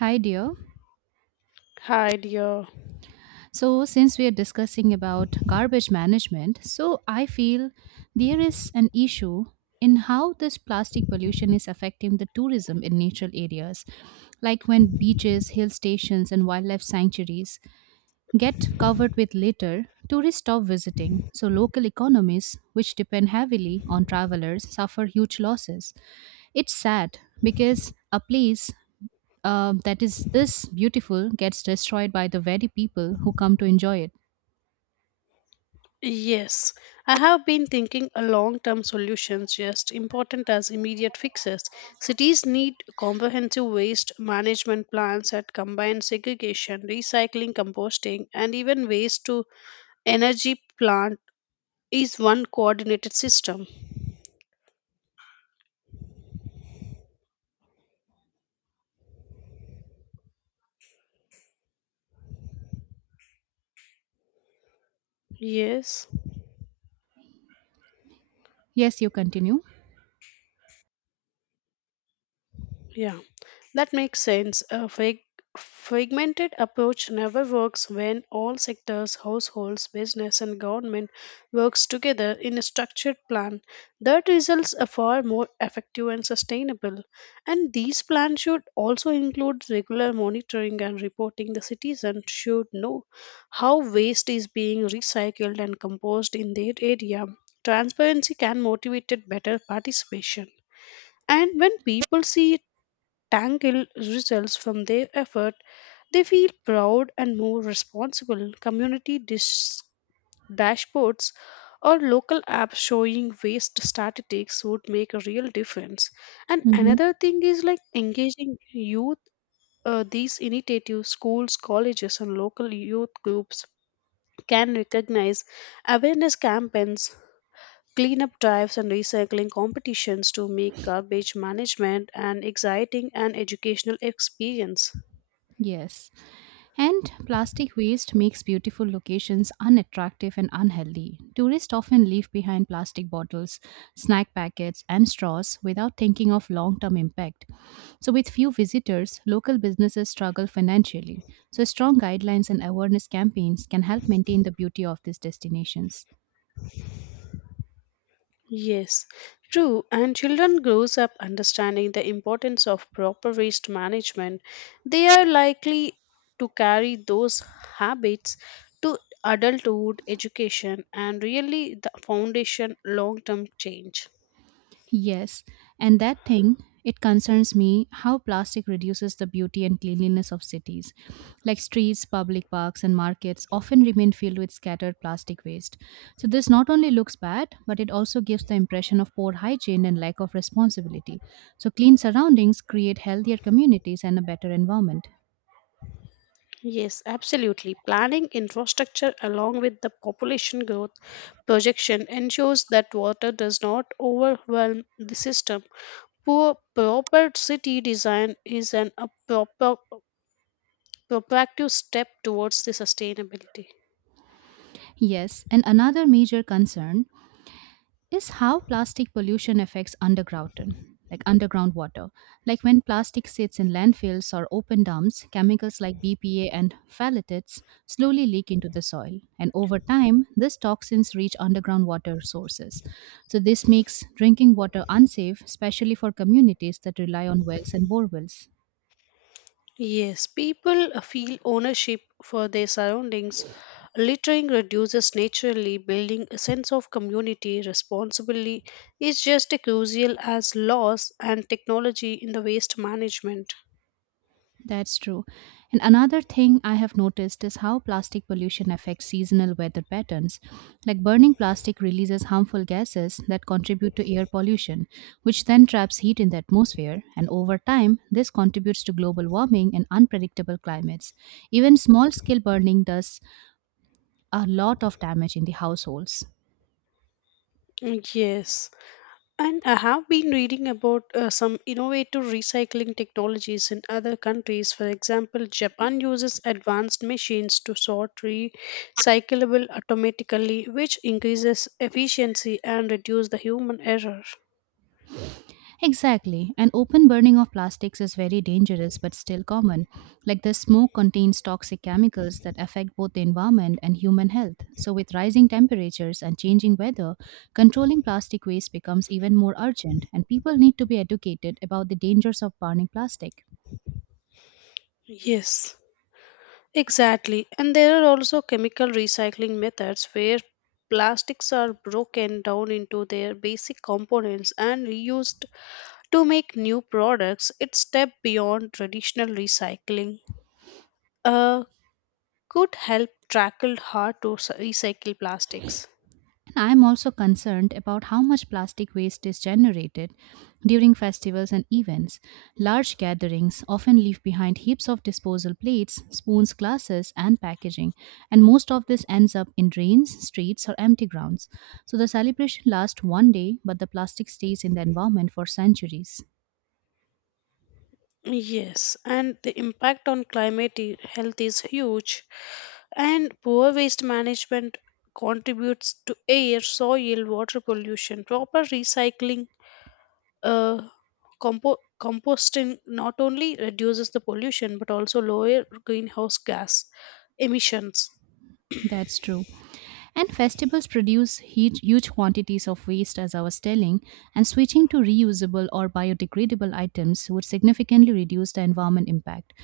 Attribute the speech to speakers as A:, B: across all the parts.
A: Hi, dear.
B: Hi, dear.
A: So, since we are discussing about garbage management, so I feel there is an issue in how this plastic pollution is affecting the tourism in natural areas, like when beaches, hill stations, and wildlife sanctuaries get covered with litter. Tourists stop visiting, so local economies, which depend heavily on travelers, suffer huge losses. It's sad because a place that is this beautiful gets destroyed by the very people who come to enjoy it.
B: Yes, I have been thinking a long-term solutions just important as immediate fixes. Cities need comprehensive waste management plans that combine segregation, recycling, composting, and even waste to energy plant is one coordinated system. Yes,
A: Yes, you continue.
B: yeah. That makes sense. A fragmented approach never works when all sectors, households, business, and government works together in a structured plan. That results are far more effective and sustainable. And these plans should also include regular monitoring and reporting. The citizen should know how waste is being recycled and composed in their area. Transparency can motivate better participation. And when people see tangible results from their effort, they feel proud and more responsible. Community dashboards or local apps showing waste statistics would make a real difference. And
A: Hmm.
B: another thing is like engaging youth. These initiatives, schools, colleges, and local youth groups can recognize awareness campaigns. Cleanup drives and recycling competitions to make garbage management an exciting and educational experience.
A: Yes. And plastic waste makes beautiful locations unattractive and unhealthy. Tourists often leave behind plastic bottles, snack packets, and straws without thinking of long term impact. So, with few visitors, local businesses struggle financially. So, strong guidelines and awareness campaigns can help maintain the beauty of these destinations.
B: Yes, true. And children grows up understanding the importance of proper waste management. They are likely to carry those habits to adulthood, education, and really the foundation long-term change.
A: Yes, and that thing, it concerns me how plastic reduces the beauty and cleanliness of cities. Like streets, public parks, and markets often remain filled with scattered plastic waste. So, this not only looks bad, but it also gives the impression of poor hygiene and lack of responsibility. So, clean surroundings create healthier communities and a better environment.
B: Yes, absolutely. Planning infrastructure along with the population growth projection ensures that water does not overwhelm the system. Poor proper city design is an a proper proactive step towards the sustainability.
A: Yes, and another major concern is how plastic pollution affects underground, like underground water. Like when plastic sits in landfills or open dumps, chemicals like bpa and phthalates slowly leak into the soil, and over time these toxins reach underground water sources. So this makes drinking water unsafe, especially for communities that rely on wells and borewells.
B: Yes, people feel ownership for their surroundings. Littering reduces naturally, building a sense of community responsibility is just as crucial as laws and technology in the waste management.
A: That's true. And another thing I have noticed is how plastic pollution affects seasonal weather patterns. Like burning plastic releases harmful gases that contribute to air pollution, which then traps heat in the atmosphere. And over time, this contributes to global warming and unpredictable climates. Even small scale burning does a lot of damage in the households.
B: Yes. And I have been reading about some innovative recycling technologies in other countries. For example, Japan uses advanced machines to sort recyclable automatically, which increases efficiency and reduces the human error.
A: Exactly. And open burning of plastics is very dangerous but still common. Like the smoke contains toxic chemicals that affect both the environment and human health. So, with rising temperatures and changing weather, controlling plastic waste becomes even more urgent, and people need to be educated about the dangers of burning plastic.
B: Yes, exactly. And there are also chemical recycling methods where plastics are broken down into their basic components and reused to make new products. It's step beyond traditional recycling. uh, could help tackle hard to recycle plastics.
A: I'm also concerned about how much plastic waste is generated during festivals and events. Large gatherings often leave behind heaps of disposal plates, spoons, glasses, and packaging, and most of this ends up in drains, streets, or empty grounds. So the celebration lasts one day, but the plastic stays in the environment for centuries.
B: Yes, and the impact on climate health is huge, and poor waste management contributes to air, soil, water pollution. Proper recycling, uh, compo- composting not only reduces the pollution but also lower greenhouse gas emissions.
A: That's true. And festivals produce huge, huge quantities of waste, as I was telling, and switching to reusable or biodegradable items would significantly reduce the environment impact.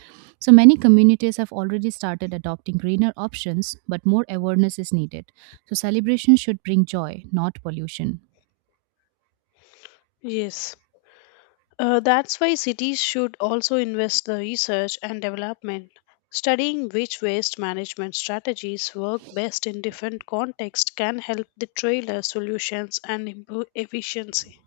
A: So many communities have already started adopting greener options, but more awareness is needed. So celebration should bring joy, not pollution.
B: Yes. That's why cities should also invest the research and development, studying which waste management strategies work best in different contexts can help the trailer solutions and improve efficiency.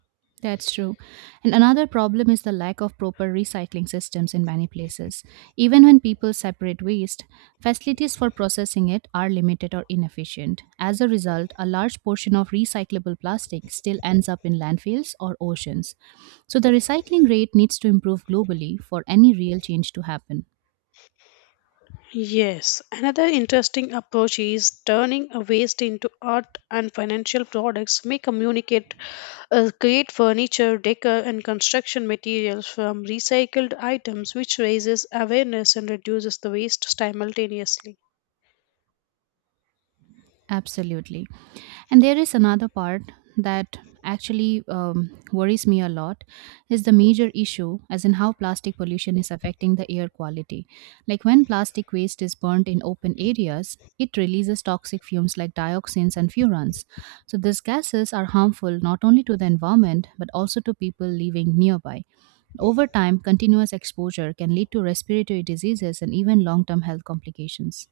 A: That's true. And another problem is the lack of proper recycling systems in many places. Even when people separate waste, facilities for processing it are limited or inefficient. As a result, a large portion of recyclable plastic still ends up in landfills or oceans. So the recycling rate needs to improve globally for any real change to happen.
B: Yes, another interesting approach is turning a waste into art and financial products may communicate create furniture, decor and construction materials from recycled items which raises awareness and reduces the waste simultaneously.
A: Absolutely. And there is another part that actually worries me a lot, is the major issue as in how plastic pollution is affecting the air quality. Like when plastic waste is burnt in open areas, it releases toxic fumes like dioxins and furans. So these gases are harmful not only to the environment but also to people living nearby. Over time, continuous exposure can lead to respiratory diseases and even long-term health complications.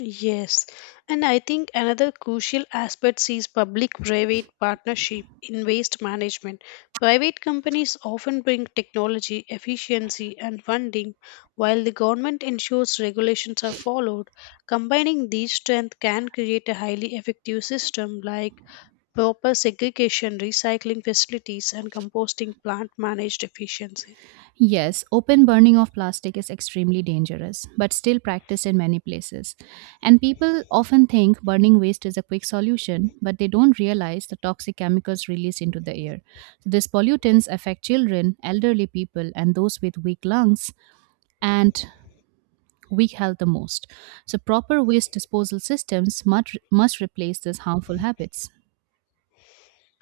B: Yes, and I think another crucial aspect is public private partnership in waste management. Private companies often bring technology, efficiency, and funding, while the government ensures regulations are followed. Combining these strengths can create a highly effective system like proper segregation, recycling facilities, and composting plant managed efficiency.
A: Yes, open burning of plastic is extremely dangerous, but still practiced in many places. And people often think burning waste is a quick solution, but they don't realize the toxic chemicals released into the air. So these pollutants affect children, elderly people, and those with weak lungs and weak health the most. So proper waste disposal systems must replace these harmful habits.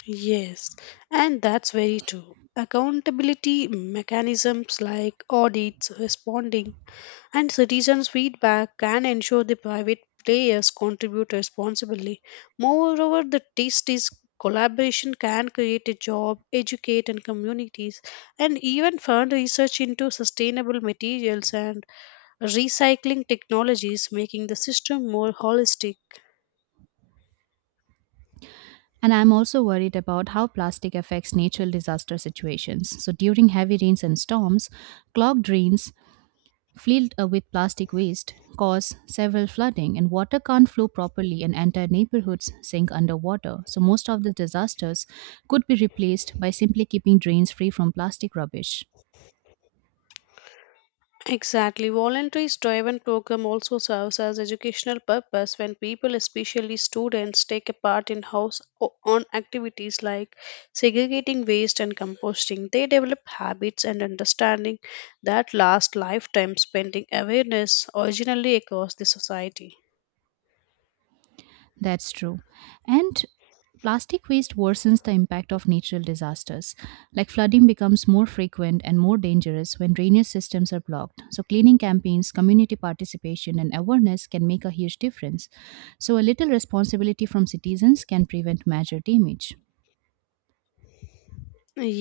B: Yes, and that's very true. Accountability mechanisms like audits, responding, and citizens' feedback can ensure the private players contribute responsibly. Moreover, the test is collaboration can create a job, educate and communities, and even fund research into sustainable materials and recycling technologies, making the system more holistic.
A: And I'm also worried about how plastic affects natural disaster situations. So, during heavy rains and storms, clogged drains filled with plastic waste cause several flooding, and water can't flow properly, and entire neighborhoods sink underwater. So, most of the disasters could be replaced by simply keeping drains free from plastic rubbish.
B: Exactly. Voluntary driven program also serves as educational purpose when people, especially students, take a part in house on activities like segregating waste and composting. They develop habits and understanding that last lifetime spending awareness originally across the society.
A: That's true. And plastic waste worsens the impact of natural disasters, like flooding becomes more frequent and more dangerous when drainage systems are blocked. So, cleaning campaigns, community participation, and awareness can make a huge difference. So, a little responsibility from citizens can prevent major damage.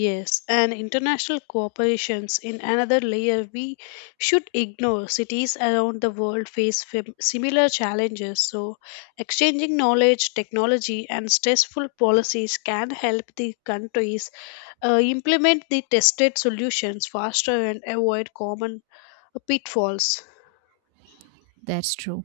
B: Yes, and international cooperations in another layer we should ignore. Cities around the world face similar challenges, so exchanging knowledge, technology, and stressful policies can help the countries implement the tested solutions faster and avoid common pitfalls.
A: That's true.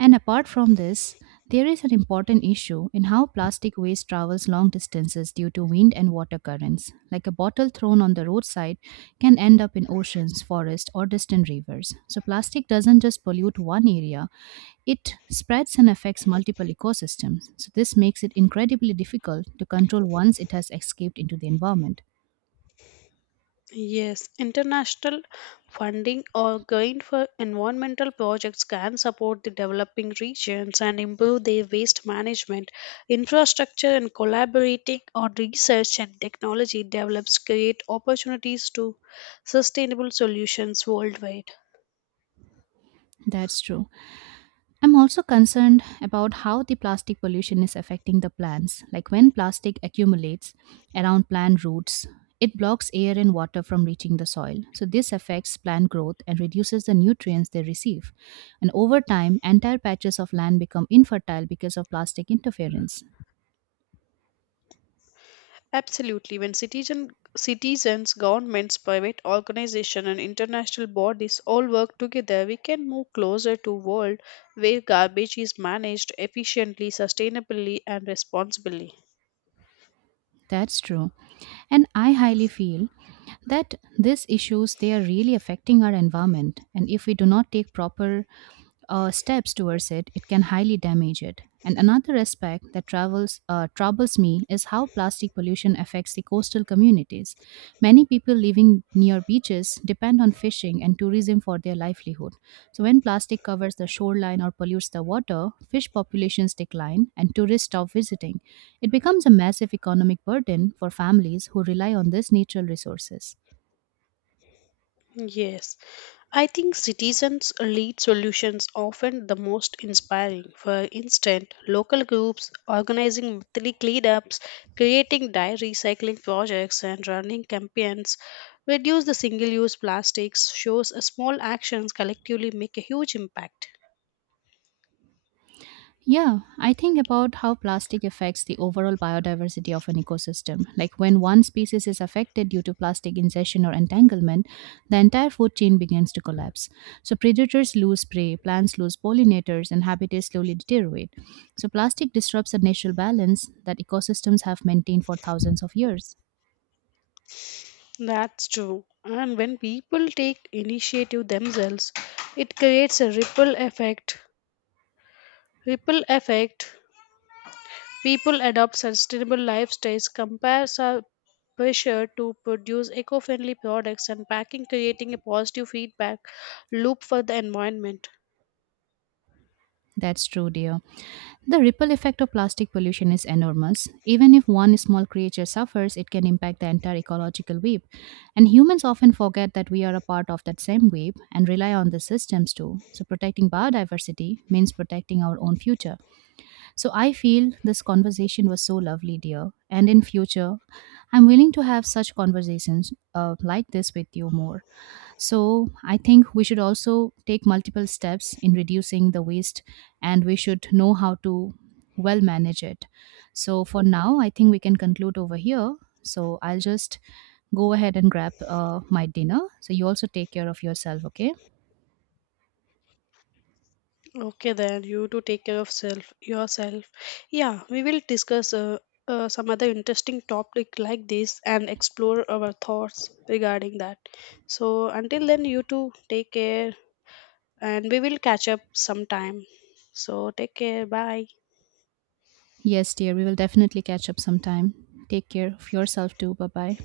A: And apart from this, there is an important issue in how plastic waste travels long distances due to wind and water currents. Like a bottle thrown on the roadside can end up in oceans, forests, or distant rivers. So, plastic doesn't just pollute one area, it spreads and affects multiple ecosystems. So, this makes it incredibly difficult to control once it has escaped into the environment.
B: Yes, international funding or gained for environmental projects can support the developing regions and improve their waste management, infrastructure, and collaborating on research and technology develops create opportunities to sustainable solutions worldwide.
A: That's true. I'm also concerned about how the plastic pollution is affecting the plants. Like when plastic accumulates around plant roots, it blocks air and water from reaching the soil. So, this affects plant growth and reduces the nutrients they receive. And over time, entire patches of land become infertile because of plastic interference.
B: Absolutely. When citizens, governments, private organizations, and international bodies all work together, we can move closer to a world where garbage is managed efficiently, sustainably, and responsibly.
A: That's true. And I highly feel that these issues, they are really affecting our environment. And if we do not take proper steps towards it, it can highly damage it. And another aspect that travels, troubles me is how plastic pollution affects the coastal communities. Many people living near beaches depend on fishing and tourism for their livelihood. So, when plastic covers the shoreline or pollutes the water, fish populations decline and tourists stop visiting. It becomes a massive economic burden for families who rely on these natural resources.
B: Yes, I think citizens lead solutions often the most inspiring. For instance, local groups organizing monthly cleanups, creating dye recycling projects, and running campaigns reduce the single-use plastics shows a small actions collectively make a huge impact.
A: Yeah, I think about how plastic affects the overall biodiversity of an ecosystem. Like when one species is affected due to plastic ingestion or entanglement, the entire food chain begins to collapse. So predators lose prey, plants lose pollinators, and habitats slowly deteriorate. So plastic disrupts the natural balance that ecosystems have maintained for thousands of years.
B: That's true. And when people take initiative themselves, it creates a ripple effect. Ripple effect. People adopt sustainable lifestyles, pressure to produce eco-friendly products and packing creating a positive feedback loop for the environment.
A: That's true, dear. The ripple effect of plastic pollution is enormous. Even if one small creature suffers, it can impact the entire ecological web. And humans often forget that we are a part of that same web and rely on the systems too. So, protecting biodiversity means protecting our own future. So, I feel this conversation was so lovely, dear. And in future, I'm willing to have such conversations like this with you more. So, I think we should also take multiple steps in reducing the waste, and we should know how to well manage it. So, for now, I think we can conclude over here. So, I'll just go ahead and grab my dinner. So, you also take care of yourself, okay?
B: Okay, then you to take care of self yourself. Yeah, we will discuss some other interesting topic like this and explore our thoughts regarding that. So until then, you too take care, and we will catch up sometime. So take care, bye.
A: Yes, dear, we will definitely catch up sometime. Take care of yourself too. Bye bye.